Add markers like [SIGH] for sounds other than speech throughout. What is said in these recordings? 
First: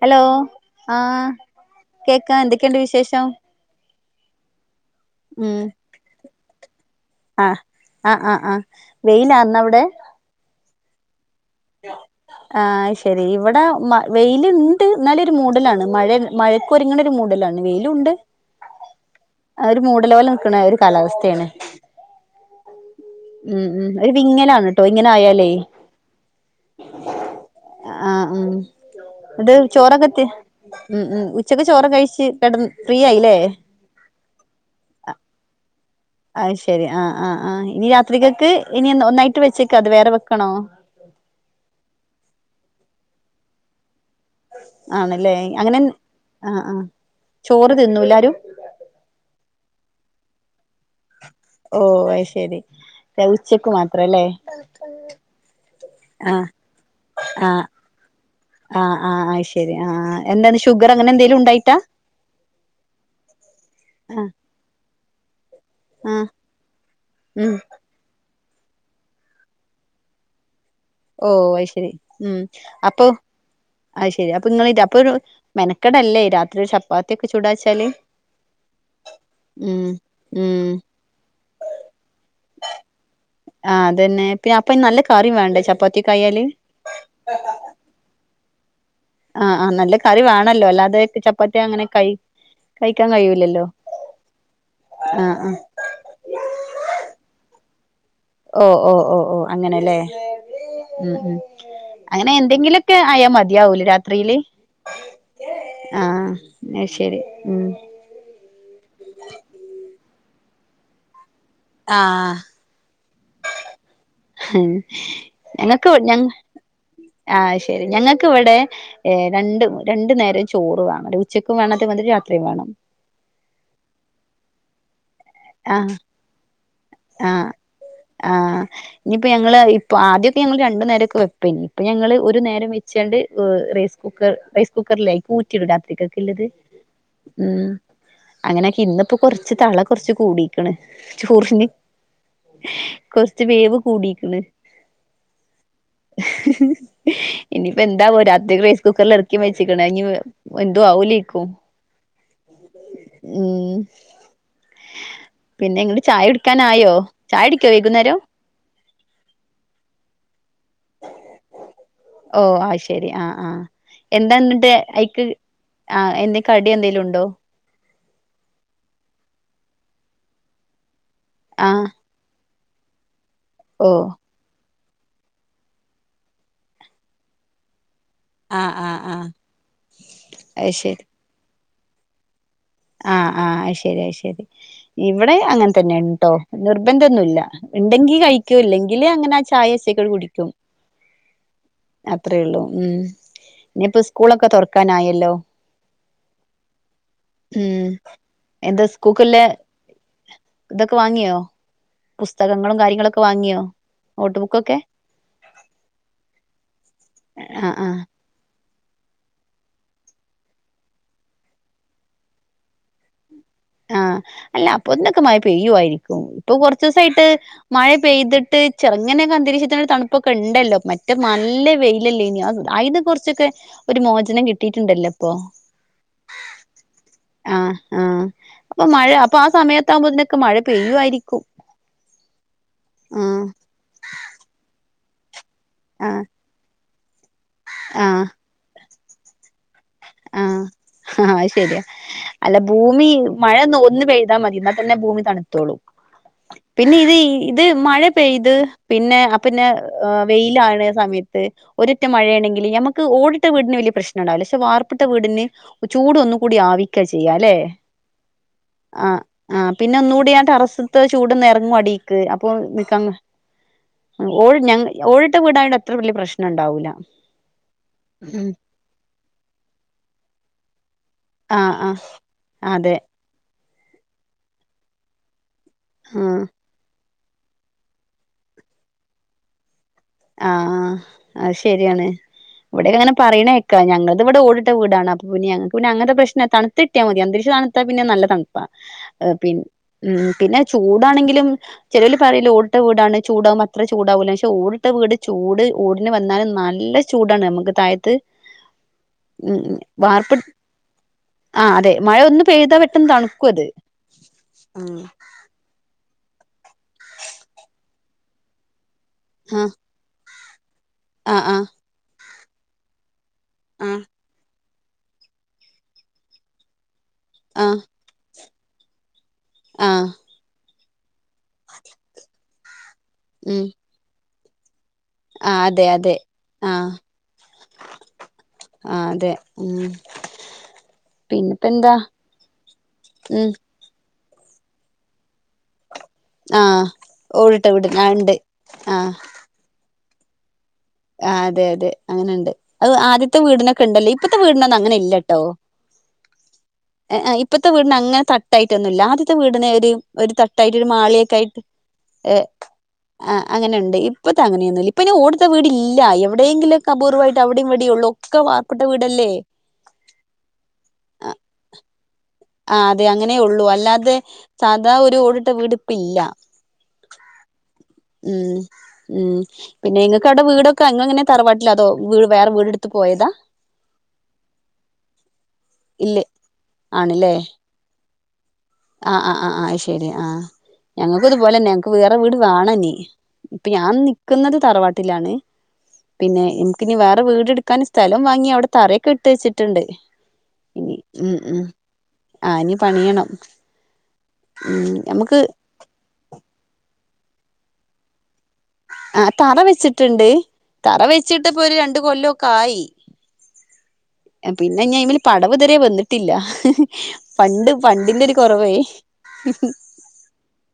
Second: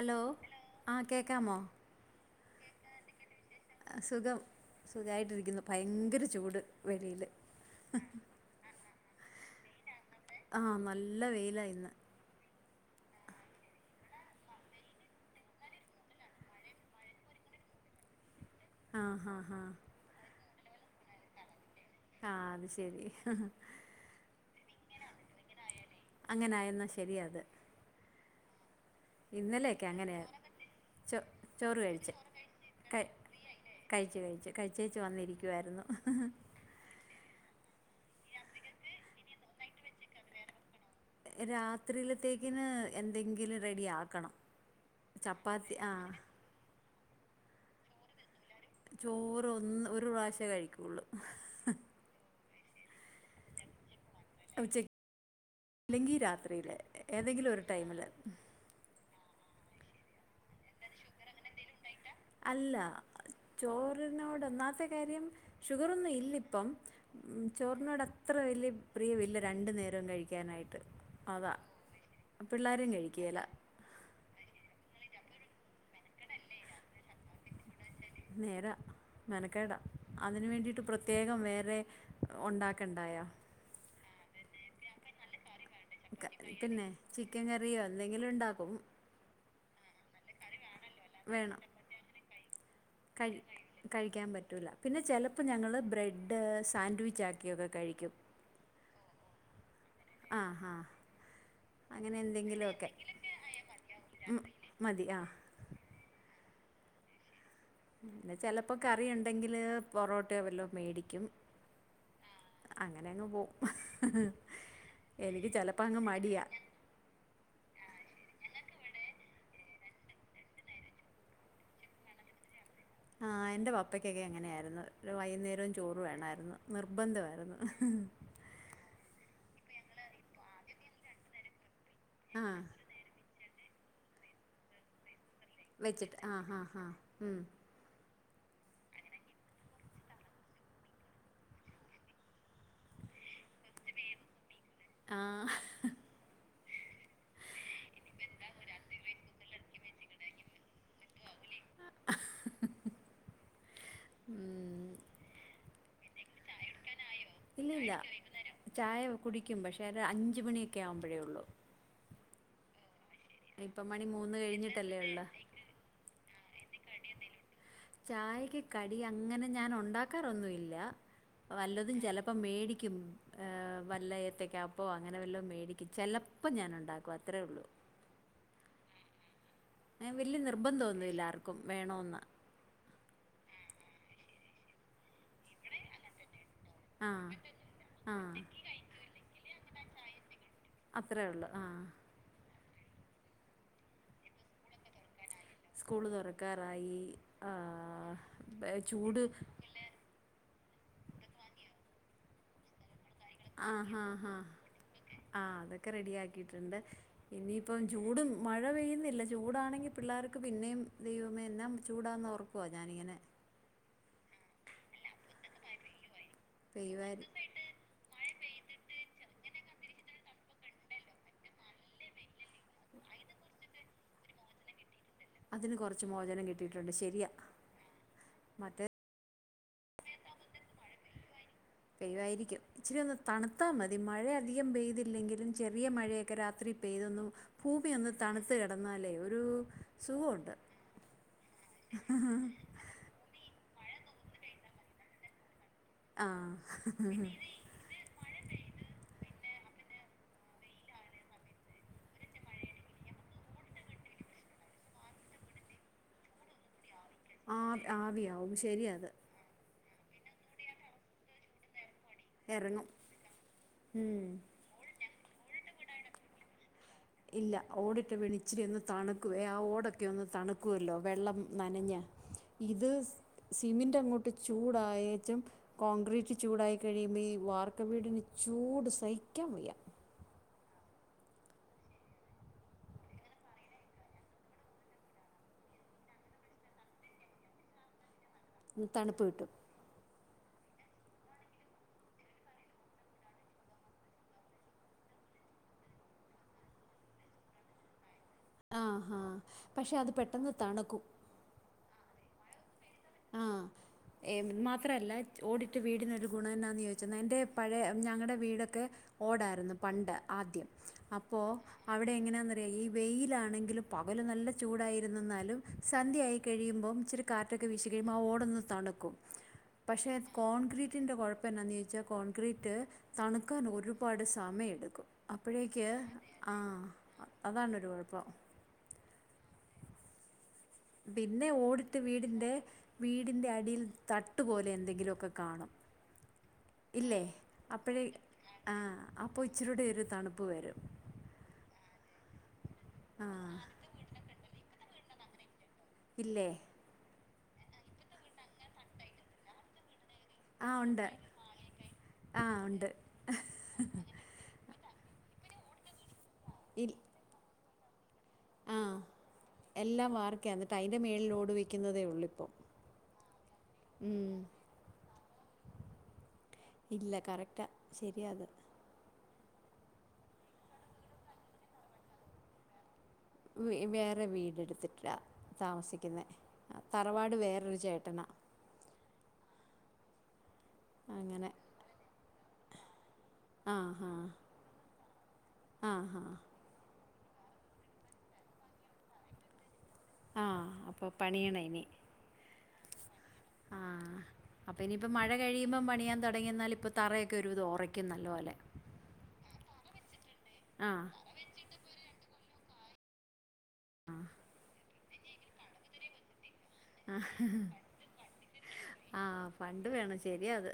Hello ആ കേക്കാം ന്ത്‌ ക്കെണ്ട് വിശേഷം? സുഖം. ഉം സുഖമായിട്ടിരിക്കുന്നു ഭയങ്കര ചൂട് വെളിയിൽ ആഹ് ആഹ് ആഹ് ആഹ് വെയിലാ ഇന്നവിടെ ആ നല്ല നല്ല വെയില ഇന്ന് ആ ശരി ഇവിടെ വെയിലുണ്ട് എന്നാലും ഒരു മൂടലാണ് മഴ മഴക്കൊരുങ്ങണ ഒരു മൂടലാണ് വെയിലുമുണ്ട് ആ ഹാ ഹാ ഒരു മൂടലു പോലെ നിക്കണ ഒരു കാലാവസ്ഥയാണ് ആഹഅത് ശെരി ഉം ഉം ഒരു വിങ്ങലാണ് കേട്ടോ ഇങ്ങനെ ആയാലേ അങ്ങനായെന്നാ ശരിയാ അത് ആഹ് ആഹ് ഇത് ഇന്നലെയൊക്കെ ചോറൊക്കെ അങ്ങനെയ തി ഉം ചോ ഉം ഉച്ചക്ക് ചോറ് കഴിച്ചു കഴിച്ച് കിടന്ന് ക ഫ്രീ ആയില്ലേ കഴിച്ചു കഴിച്ചു കഴിച്ചേച്ച് വന്നിരിക്കുവായിരുന്നു ആഹ് ശരി ആഹ് ആഹ് ആഹ് ഇനി രാത്രിയിലേക്ക് ഇനി ഒന്നായിട്ട് വെച്ചേക്ക അതോ വേറെ വെക്കണോ രാത്രിയിലത്തേക്കിന് എന്തെങ്കിലും റെഡി ആക്കണം ആണല്ലേ ചപ്പാത്തി അങ്ങനെ ആ ആ ആ ചോറ് തിന്നുല്ലാരും ചോറ് ഒന്ന് ഒരു പ്രാവശ്യേ കഴിക്കു ഓ അത് ശെരി ആ ഉച്ചക്കു മാ ഉച്ചക്ക് അല്ലെങ്കിൽ ആഹ് രാത്രിയില് ഏതെങ്കിലും ഒരു ടൈമിൽ ആ ശെരി ആ എന്താന് ഷുഗർ അങ്ങനെ എന്തേലും ഉണ്ടായിട്ടാ അല്ല ആഹ് ചോറിനോട് ഒന്നാമത്തെ കാര്യം ഷുഗറൊന്നും ആഹ് ഇല്ല ഇപോം ഉം ചോറിനോട അത്ര വലിയ പ്രിയവില്ല രണ്ട് നേരവും കഴിക്കാനായിട്ട് ഓ അതാ അയിശ്ശേരി ഉം പിള്ളേരും അപ്പൊ കഴിക്കുകയില്ല അയിശ്ശേരി അപ്പൊ നിങ്ങളി അപ്പോഴും മെനകെടല്ലേ രാത്രി ചപ്പാത്തിയൊക്കെ ചൂടാന് വെച്ചല് നേരാ മെനക്കെടാ അതിന് ഉം വേണ്ടിയിട്ട് പ്രത്യേകം വേറെ ഉണ്ടക്കണ്ടായോ ആ അതന്നെ പിന്നെ അപ്പൊ നല്ല കറിം വേണ്ടേ ചാ [INAUDIBLE] പിന്നെ ചിക്കൻ കറിയോ എന്തെകിലും ഇണ്ടാ ഉം ആ ആ നല്ല കറി വാണല്ലോ അല്ലാതെ ചപ്പാത്തി അങ്ങനെ കൈ കഴിക്കാൻ കൈ കഴിയൂലല്ലോ കയ്ക്കാൻ പറ്റൂല പിന്നെ ആഹ് ചെലപ്പോ ആഹ് ഞങ്ങള് ബ്രെഡ് സാൻഡ്വിച്ചാക്കിയത് കഴിക്കും ഓഹ് ഓഹ് ഓഹ് ഓഹ് അങ്ങനെ അല്ലെ ആഹ് ആഹ് ഉം ഉം അങ്ങനെ എന്തെങ്കിലുമൊക്കെ ആയാ മതിയാവുലെ രാത്രിയില് ഉം മതി ആഹ് ആഹ് എന്നാ ശെരി ചിലപ്പോ കറി ഉണ്ടെങ്കില് പൊറോട്ടയോ വല്ലോ മേടിക്കും ആഹ് അങ്ങനെ അങ്ങ് പോവും എനിക്ക് ചിലപ്പോൾ ഞങ്ങക്ക് അങ്ങ് ഞങ്ങ മടിയാ ആഹ് ശെരി ഞങ്ങ എനിക്ക് ഇവിടെ രണ്ടും രണ്ടു നേരോം ചോറ് വേണം ഉച്ചക്കും വേണം അതേപോലെ രാത്രിയും വേണം ആഹ് എന്റെ പപ്പക്കൊക്കെ അങ്ങനെയായിരുന്നു ഒരു വൈകുന്നേരം ആഹ് ചോറ് വേണായിരുന്നു ആഹ് ആഹ് ഇനി ഇപ്പൊ ഞങ്ങള് ഇപ്പോ ആദ്യമൊക്ക ഞങ്ങള് രണ്ടു നേരംക്കെ വേപ്പെനു അപ്പ ഞങ്ങള് ഒരു ആഹ് നേരം വെച്ചാണ്ട് ഒ റൈസ് കുക്കർ, റൈസ് കുക്കറിലെ പൂച്ചിട വെച്ചിട്ട് ടാത്രിക്കൊക്കെള്ളത് ആഹ് ആഹ് ആഹ് ഉം. അങ്ങനെയൊക്കെ ഇന്നിപ്പോ കൊറച്ച് തള കുറച്ച് കൂടീക്കണ് ചൊറിഞ്ഞ്. കൊറച്ച് വേവ് കൂടിക്കണ്. ആഹ് ഇനിപ്പോ എന്താവോ രാത്രി റൈസ് കുക്കറൽ ഇറക്കി മെച്ചിക്കണ ഇനി എന്തു ആവോലേക്കും ഉം ഉം പിന്നെങ്ങള് ചായ ക്കാനായോ? ഇല്ലല്ല, [UNINTELLIGIBLE] ചായ കുടിക്കും പക്ഷേ ഒരു അഞ്ച് മണി. ക്ക ആവുമ്പഴേ ഉള്ളൂ. ഓ ആ ഇഷ് ശരി ആ ആ ഇപ്പം മണി മൂന്ന് എന്താന്നിട്ട് കഴിഞ്ഞിട്ടല്ലേ ഉള്ളൂ ഐക്ക് ആ എന്തെ കടി എന്തേലും ഉണ്ടോ? ചായക്ക് കടി അങ്ങനെ ഞാൻ ഉണ്ടാക്കാറൊന്നു ഇല്ല. ആ വല്ലതും ചിലപ്പ മേടി ക്കും. ങഅ ഓ വല്ല ഏത്തയ്ക്ക അപ്പോൾ അങ്ങനെ വല്ലോ മേടിക്കും, ചിലപ്പോം ഞാൻ ഉണ്ടാക്കും അത്രേ ഉള്ളൂ. ആഹ് ആഹ ആഹ വല്ിയ നിർബന്ധം ഒന്നുമ ഇല്ലാർക്കും ും വേണമന്ന് ആഹ് ആഹ ശരിയ ശരി ഇവിടെ അങ്ങനെ തന്നെ ഉട്ടോ ആഹ് നിർബന്ധൊന്നുമല്ല ഉണ്ടെങ്കി ആഹ് കഴിക്ക ഇല്ലെങ്കിൽ അങ്ങനെ ആ ചായ ികൾ കുടിക്കും അത്രേ ഉള്ളു ആഹ അത്രേ ഉള്ളൂ ഉം ഇനിപ്പോ സ്കൂളൊക്കെ തുറക്കാനായല്ലോ സ്കൂള് തുറക്കാറായി ഉം ആഹ് ബെ എന്താ ചൂട് സ്കൂക്കല്ല ഇതൊക്കെ വാങ്ങിയോ പുസ്തകങ്ങളും കാര്യങ്ങളൊക്കെ വാങ്ങിയോ ആഹ ഹാ് ഹ നോട്ട് ബുക്കൊക്കെ ആ അതൊക്കെ റെഡി ആാക്കിട്ടുണ്ട് ആഹ് ഇനിയിപ്പം ആഹ് ചൂടും മഴ പുഴ പെയ്യുന്നില്ല ചൂടാണെങ്കിൽ പിള്ളേർക്ക് പിന്നെയും ദൈവമേ എന്നാം ചൂടാന്ന് ഉറക്കുവോ ഞാാനിങ്ങനെ ആഹ അല്ല അപ്പന്നൊക്കെ മ പെയ്യുയിരിക്കും ഇപ്പൊ കുറച്ച പെയ്യുവായിരി ദിവസയിട്ട് മഴ പെയ്തിട്ട് മ ചെറങ്ങനെയൊക്കെ അന്തരീക്ഷത്തിനരു തണുപ്പൊക്കെ ഉണ്ടല്ലോ മറ്റേ നല്ല വെയിലല്ലേ ഇനി അതിന കുറച്ചൊക്കെ ഒരു മോചനം കിട്ടിയിട്ടുണ്ടല്ലോ ഇപ്പൊ അതിന് കൊറച്ച് മോചനം കിട്ടിട്ടുണ്ട് ശെരിയാ ആഹ് ആഹ് അപ്പൊ മഴ അപ്പൊ ആ സമയത്ത് ആവുമ്പോത്തിന് ഒക്കെ മഴ പെയ്യുയിരിക്കും പെയ്യുവായിരിക്കും ഇച്ചിരി ഒന്ന് തണുത്താ മതി മഴ അധികം പെയ്തി ല്ലെങ്കിലും ചെറിയ ആഹ് മഴയൊക്കെ രാത്രി പെയ്തെന്നും ഭൂമി ഒന്ന് തണുത്ത് കെട എന്നലേ ഒരു ആ സുഖമുണ്ട് ഹഹ അയ്ശെരിയാ അല്ല ഭൂമി മഴ ഒ ന്ന് പെയ്ത മതി ന്നാതന്നെ ഭൂമി തണുത്തോളും ആ പിന്നെ ഇത് ഇത് മഴ പെയ്ത് പിന്നെ അ പിന്നെ വെയിൽ ആഹ്ണെ സമയത്ത് ഒര്ഇറ്റ് മഴ ആണേങ്കിൽ ഞമ്മക്ക് ഓടിട്ട വീടിൻ വല്യ പ്രശ്നംണ്ടാവൂല ക്ഷേ വർ പ്പിട്ട വീടിൻ ചൂട് ഒന്നും കൂടി ആവി ക്കാ ചെയ്യാല്ലെ ആ ആവിയാവും ശരിയാ അത് അഹ് അഹ് പിന്നെ ഒന്നുകൂടി ആ ടെറസ്ത്തെ ചൂട് ഒന്ന് എറങ്ങും അടി ക്ക് അപ്പൊ ഇറങ്ങും നിക്കന്ന് ആ ഉം ഓട് ഞാൻ ങ്ങൾ ഓടി ട്ട വീട് ആയോണ്ട് അത്രവല്യ പ്രശ്നം ണ്ടാവൂല ഇല്ല ഓടിട്ട വീട് ഇച്ചിരി ഒന്ന് തണുക്കുവേ ആ ഓട് ഒക്കെ ക്കെ ഒന്ന് തണുക്കുവല്ലോ വെള്ളം ആ ആ നനഞ്ഞ ഇത് അതെ സിമിന്റ് അങ്ങോട്ട് ചൂടായേച്ചും ആ കോൺക്രീറ്റ് ചൂടായി കഴിയുമ്പോ ഈ വാർക്ക വീടിന്റെ ചൂട് സഹിക്കാൻ വയ്യ ആ ആ അഹ്ശെരിആണ് വടെയൊക്കെങ്ങനെ പറിയ്ണേ കേക്ക ഞങ്ങൾത് വടെ ഓടിട്ട വീടാണ് അപ്പം പിന്നെ ഞങ്ങൾക്ക് പിന്നെ അങ്ങൻത്തെ പ്രശ്നം തണുത്ത് കിട്ടിയ മതി അന്താരിക്ഷം തണുത്ത പിന്നെ നല്ലെ തണ് പ്പ തണുപ്പ് ഹ് പി കിട്ടും മ്മ് പിന്നെ ചൂടാണെങ്കിലും ചേലോൽ പറയൊല്ലോ ഓടിട്ട വീടാണ് ചൂട് ആവുമ്പം അത്ര ചൂട് ആവൂല്ലാന്ന് ക്ഷേ ഓടി ട്ട വീട് ചൂട് ഓടിൻ വാന്നാൽ നല്ല ചൂട് ആണ് ഞമ്മക്ക് താഴത്ത് ആഹ ഹാ ഉം പശേ അത്‌ വാർപ്പ് പെട്ടൊന്ന് തണുക്കും ആ അതെ [UNINTELLIGIBLE] ആഹ അത് എ ന്ന് മാത്രല്ല ഓടിട്ടവീടിനൊരു ഗുണോ ന്നാന്ന് ചോദിച്ചെന്നെ എന്റെ പഴെ മ് ഞങ്ങടെ വീടൊക്കെ ആ ഓടായിര്ന്നു പണ്ട് ആദ്യം ആ അപ്പൊ ആ അവിടെ എങ്ങനാന്ന് വെ വെയ് വെയിലാണ് ണെങ്കിലും ആ പകല് നല്ല ചൂടായിരുന്നെന്നാലും സന്ധയായി കഴിയുബം [UNINTELLIGIBLE] ആ ഓടൊന്ന് തണ്ക്കും ആ പക്ഷേ കോൺക്രീ [UNINTELLIGIBLE] പിന്നെ നീച്ച കോയ ക്രീറ്റ് ഉം തണ്ക്കാൻ ഒരുപാട് സമയെടുക്കും ആ അതെ അപ്പോഴേക്ക് അതെ ആ അതാണ് ഒരു കൊഴപ്പം ആ അതെ ഉം പിന്നെ പിന്നെപ്പ എന്താ ഓടിട്ട് വീടിന്റെ വീടിന്റെ ഉം അടിയിൽ തട്ട്പോലെ എന്തെങ്കിലുക്കെ കാണും ആ ഇല്ലേ ഓടിട്ട വീട് അപ്പഴേ ആ ഇണ്ട് ആ അപ്പൊ ഇച്ചിരിയുടെ തണുപ്പ് വരും ആ അതെ അതെ അങ്ങനെണ്ട് അത് ആ ആദ്യത്തെ വീടിനൊക്കെണ്ടല്ലോ ഇപ്പോത്തെ വീടിനോന്നും അങ്ങനെല്ല ല്ലട്ടോ ഇല്ലെ ഇപ്പത്തെ വീടിന് അങ്ങനെ തട്ടായിട്ടൊന്നുല്ല ആദ്യത്തെ വീടിന് ഒരു ഒരു ആ തട്ടായിട്ട് ഒരു ഉണ്ട് മാളിയൊക്കെ ആയിട്ട് ആ ഉണ്ട് അങ്ങനെ ഉണ്ട് ഇപ്പത്തെ അങ്ങനെയൊന്നും ഇല്ല ഇപ്പയ്ന് ഓ വീടില്ല ഇ എവിടെങ്കിലൊക്കെ അപൂർവായിട്ട് [UNINTELLIGIBLE] ഒള്ളൂ ആ എല്ലാം വാർക്ക എന്നിട്ട് അതിന്റെ മേളിലോട് വെക്കുന്നതേള്ളൂ ള്ളൂ അല്ലാ തെ ഉം. സാ ഓടിട്ട വീട് പ്പില്ല ഇല്ല കറക്റ്റാ ശരിഅത് ഉം പിന്നെ ഇങ്ങകവുടെ വീടൊക്കെ ഇങ്ങള് തറവാട്ടില്ലോ അതോ വേറെ വീട് എടുത് വേറെ വീട് ടുത്തിട്ടാ താമസിക്കുന്നെ ഇല്ലേ തറവാട് വേറെ ചെ എത്ത്ന്ന ആആ ആ അഹ് ശരി ആ ഞങ്ങക്കു അങ്ങനെ ഇതുപോലെന്നെ ഞങ്ങക്കൂ വിയർ ഒര് വീട് വാണ നി ഇപ്പെ ആ ഞാൻ ഹാ നിക്ക്ന്നത് തറവാട്ടിലാണ് ആ ഹാ പിന്നെ എന്ക്ഞി വേറ് വിടെ വീടെടുക്കാന് സ്ഥലം വാങ്ങി അവ്ടെ തറയൊക്കെ ഇട്ടു വെച്ച്ട്ട്ണ്ട് ആഹ് ഇനി അപ്പൊ മ് മ് പണിയണം ഇനി ആനിം പണിയണം [UNINTELLIGIBLE] അപ്പെ ഉം ഇനിയിപ്പ മഴ നമുക്ക് കഴിയുമ്പം പണിയാൻ തൊടങ്ങി എന്നാൽ ഇപ്പൊത് തറയൊക്കെ ഒരു വിതം ഒറയ്ക്കും നല്ല പോലെ ആ തറ വെച്ചിട്ട്ണ്ട് തറ ആഹ് വെച്ചിട്ട് പ്പൊ ഒര് രണ്ട് കൊല്ലും ക് കായി പിന്നെ ഞയ്മല് പടവ് തരേ വന്ന്ട്ടില്ല ആ പണ്ട് വേണം ശര്യ അത്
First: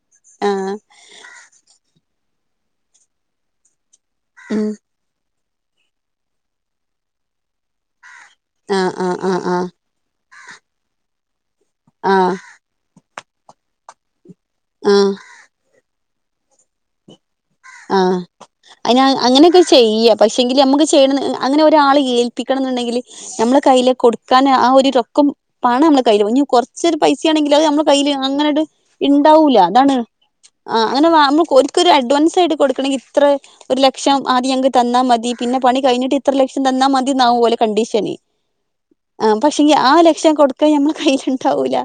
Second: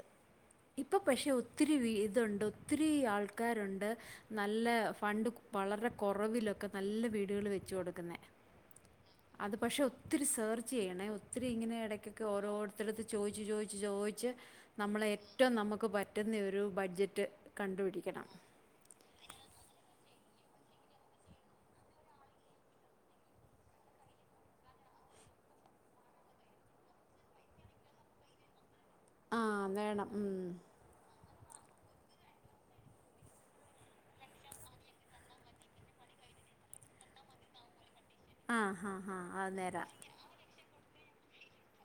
ആ ഇപ്പൊ പക്ഷെ ഒത്തിരി വീതൊണ്ട്ന്ന് ത്തിരി ആൾക്കാരുണ്ട് നല്ല ഉം ഫണ്ട് കു വളരെ കൊറവിലൊക്കെ നല്ല വീടുകൾ വെച്ചു കൊടുക്കുന്നെ ആ കയ്യണേ ഒന്ന് ഇത്തിരി ഇങ്ങനെ ആ എടക്കൊക്കെ ഓരോര്ത്തരട്ത് ചോയിചു ചോയിചു ചോയ്ച് ക്ക് ആ നമ്മളേറ്റവും നമുക്ക് പറ്റ് പ്പെട്ടെന്ന് ഒരു ബഡ്ജറ്റ് ആ കണ്ടുപിടിക്കണം അയ്നാ അങ്ങനെയൊക്കെ ചെയ്യാ പക്ഷെങ്കില് അമ്മുക്ക് ചെയ്യണന്ന് അങ്ങനെ ഒരാള് ഏൽപിക്കണന്ന്ണ്ടങ്കില് നമ്മളെ കയ്യില് കൊടുക്കാന് ആ ഒരു റൊക്കം പണം നമ്മളെ കയ്യില് വേണം ഇഞ് കൊർച്ചൊരു പൈസാണെങ്കിൽ അത് നമ്മുടെ കയ്യില് അങ്ങനങ്ങട്ട് ഇണ്ടാവൂല ആഹ് അതാണ് വേണം ഉം ആ അങ്ങനെ വാങ്ങു ഓര്ക്കൊരു അഡ്വാൻസായിട് കൊടുക്കണെങ്കിൽ ഇത്ര ഒരു ലക്ഷം ആദ്യം ഞങ്ങക്ക് തന്നാ മതി പിന്നെ പണി കഴിഞ്ഞിട്ട് ഇത്ര ലക്ഷം തന്നാ മതിന്നാവും ഓലെ കണ്ടീഷന് ആഹ് ഹാ ഹാ ആ അത് പക്ഷെങ്കി ഈ നേരാ ആ ലക്ഷം കൊടുക്കാ നമ്മള് കയ്യില്ണ്ടാവൂല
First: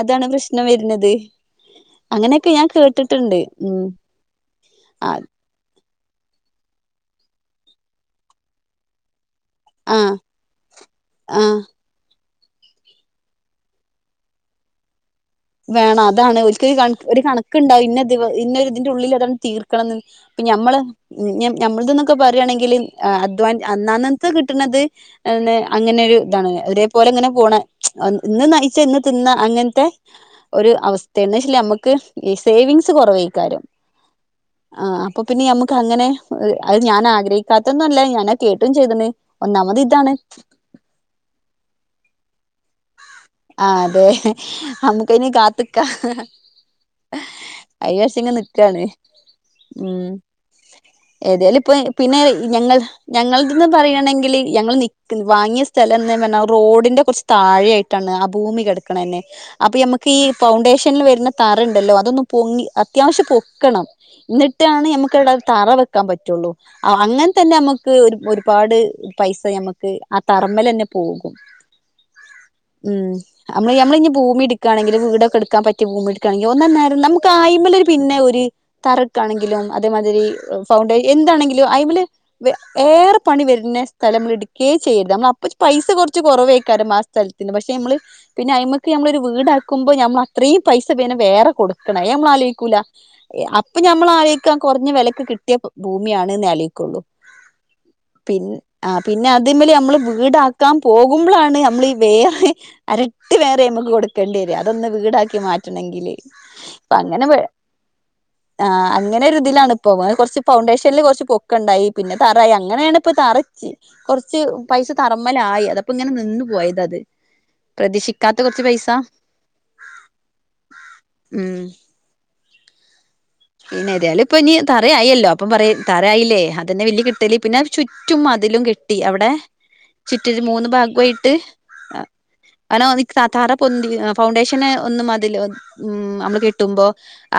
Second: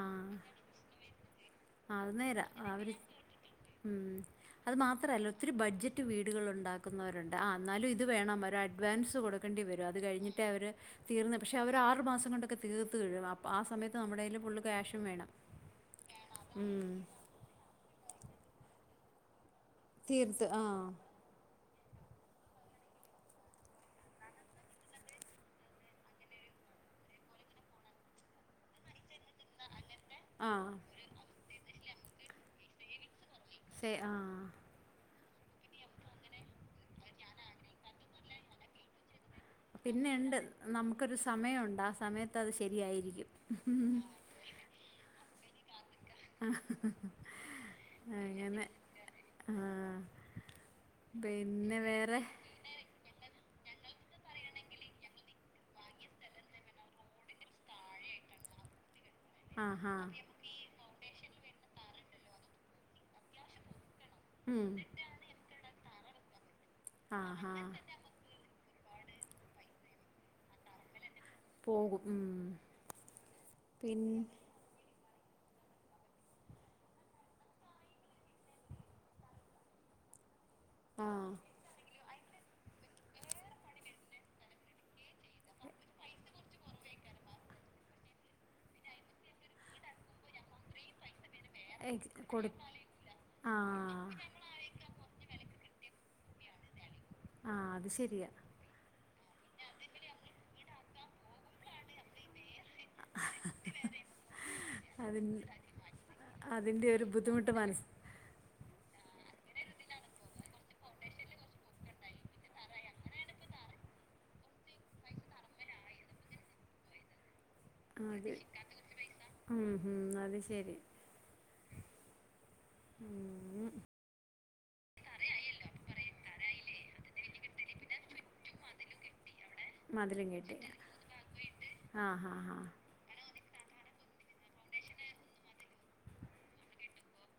അതാണ് പ്രശ്നം വര്ന്നത് അത് നേരാ അങ്ങനെയൊക്കെ ഞാൻ അവര് കേട്ട്ട്ട്ണ്ട് മ് ത്രല്ല ഒത്തിരി ബഡ്ജെറ്റ് റ്റ് വീടുകൾ ണ്ടാക്കുന്നവരൊണ്ട് ആ അന്നാലും ഇത് വേണം ഒരു അഡ്വാൻസ് കൊട് ക്കേണ്ടി വരും അത് ആ കഴിഞ്ഞിട്ട് അവര് തീർന്ന് ആ പക്ഷെ അവര് ആറ് മാസം കൊണ്ട് കെ തീർത്ത് കഴും അപ്പ ആ സമയത്ത് നമ്മുടേല് ക ഫുള്ള് ക്യാഷും വേണം വേണം അതാണ് ഒരിക്ക ക ഉം ഒരു കണക്ക്ണ്ടാവും ഇന്നെ ഇന്നൊ ഇതിന്റെ ഉള്ളിൽ ഇതൊന്ന് തീർക്ക ണംന്ന് ഇപ്പ തീർത്ത് നമ്മള് ആഹ് നന്മ് നമ്മളതന്നൊക്കെ പറയുകയാണെങ്കിൽ അധ്വാ അന്നന്നത്തെ കിട്ടണുന്നത് അങ്ങനെ ഒരു ഇതാണ് ഒരേ പോലെ ഇങ്ങനെ പോണ് ഇന്ന് നയിച്ച ഇന്ന് തിന്ന അങ്ങനത്തെ ഒരു ആഹ് അവസ്ഥയാണ് [UNINTELLIGIBLE] ഇത് ഈ സേവിങ്സ് കുറവായിരിക്കും ശെ ആഹ് അപ്പൊ പിന്നെ അമ്മക്ക് അങ്ങനെ അത് ഞാൻ ആഗ്രഹിക്കാത്തൊന്നും അല്ല ഞാനാ കേട്ടും ചെയ്തണ് ഒന്നാമത് ഇതാണ് പിന്നെഒണ്ട് നമുക്കൊരു സമയമുണ്ട് ആ സമയത്ത് അത് ശരിയായിരിക്കും ങാ അതെ നമുക്ക് ഇനി കാത്ത് [UNINTELLIGIBLE] ആഴ്ച്ച ഇങ്ങെ അങ്ങനെ നിക്കാണ് ഉം ആഹ് ഏതായാലും ഇപ്പ പിന്നെ പിന്നെ വേറെ ഞങ്ങൾ ഞങ്ങ ന്ന് പറയാണെങ്കിൽ ഞങ്ങൾ നിക്കുന്ന വാങ്ങിയ സ്ഥലം എന്ന് പറഞ്ഞാ റോഡിന്റെ കുറച്ച് താഴെ ആയിട്ടാണ് ഭൂമി കിട ക്കണ തന്നെ അപ്പൊ ആഹാ നമുക്ക് ഈ പൗണ്ടേഷനിൽ വരുന്ന താറുണ്ടല്ലോ അതൊന്ന് പൊങ്ങി അത്യാവശ്യം പൊക്കണം ഉം എന്നിട്ടാണ് നമുക്ക് അവിടെ തറ വെ വെയ്ക്കാൻ പറ്റുള്ളൂ ആഹാ അങ്ങൻതന്നെ നമുക്ക് ഒരു ഒരുപാട് പൈസ ഞമുക്ക് ആ തറമ്മലെന്നെ പോവും പോകും ഉം ഉം നമ്മള് നമ്മളി പിന് ഭൂമി എടുക്കുകണെങ്കിൽ വീടൊക്കെ എടുക്കാൻ പറ്റിയ ഭൂമിടുക്കാണെങ്കിൽ ഒന്ന നേരം നമുക്ക് ആയ്മല് പിന്നെ ഒരു തറക്കാണെങ്കിലും അതേമാതിരി ഫൗണ്ടെ ആഹ് എന്താണെങ്കിലും ഐമല് വെ ഏറെ പണി വര്ണെ സ്ഥലം ഇട്ക്കേ ചെയ്യരുത് നമ്മള് അപ്പ പൈസ കൊർച്ച് കൊർവേക്കാരം ആ സ്ഥല ത്തിന്‌ പക്ഷെ മ്മള് പിന്നെ അയ്മക്ക് നമ്മള് ഒരു വീടാക്കുമ്പോ നമ്മൾ അത്രയും പൈസ പിന്നെ വേറെ കൊടുക്കണ അ എക്സ് ഞമ്മൾ കൊടു ആലോയ്ക്കൂല അപ്പൊ ഞമ്മൾ ആഹ് ആലോയ്ക്ക കൊർഞ്ഞ വിലക്ക് കിട്ടിയപ്പ ഭൂമിയാണ്നാല് കൊള്ളു ആഹ് അത് ശരിയാ പി അ പിന്നെ അത് മേല് നമ്മൾ വീടാക്കാൻ പോകുമ്പോഴാണ് നമ്മളീ വേയ എരട്ടി പേറെ നമക്ക് കൊടുക്കേണ്ട്യെര അതൊന്ന് അതി വീടാക്കി മാറ്റണെങ്കില് അതിന്റെ ഇപ്പൊ ഒരു അങ്ങനെ ബുദ്ധിമുട്ട് മനസ് ആ് അങ്ങനെ ഒരു ഇതിലാണ് ഇപ്പൊ കുറച്ച് ഫൗണ്ടേഷനിൽ കുറച്ച് പൊക്കുണ്ടായി പിന്നെ തറായി അങ്ങനെയാണ് ഇപ്പൊ തറച്ച് കുറച്ച് പൈസ തറമ്മലായി അത്പ്പ ഇങ്ങനെ നിന്നു പോയത് അത് അത് പ്രതീക്ഷിക്കാത്ത കുറച്ച് പൈസ ഉം ഉം അത് ശരി ഉം ഉം പിന്നെ ഇതായാലും ഇപ്പൊ ഇനി തറയയില്ലോ അപ്പം പറ തറയയില്ലേ അതന്നെ വല് കിട്ടല് പിന്നെ ചുറ്റും മതിലും കെട്ടി അവിടെ മതിലും ചുറ്റരു കെട്ടി മൂന്ന് ഭാഗമായിട്ട് ആഹ് ആഹ് ആഹ് അനാ സാധാര പൊന്തി ഫൗണ്ടേഷന് ഒന്നും മതില് നമ്മള് കെട്ടുമ്പോ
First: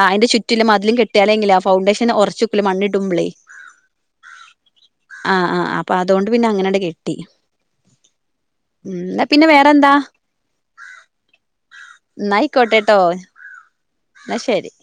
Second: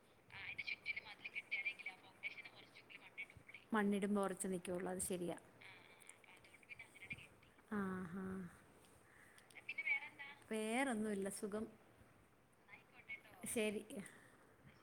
അതിന്റെ ചുറ്റിലും മതി ലും കെട്ടാലെങ്കിലാ ആ ഫൗണ്ടേഷൻ ഒർച്ച്ക്കൂല മണ്ണ് ഇടുംമ്പളേ മണ്ണിടുമ്പോ ഒറച്ച് നിക്കുള്ളു അത് ശെരിയാ അതു കൊണ്ട് പിന്നെ അങ്ങനട് ക്കെ ട്ടി ന്ന പിന്നെ വേറെന്താ വേറൊന്നുല്ല സുഖം കോട്ടെ ട്ടോ ശരി ന്ന ശരി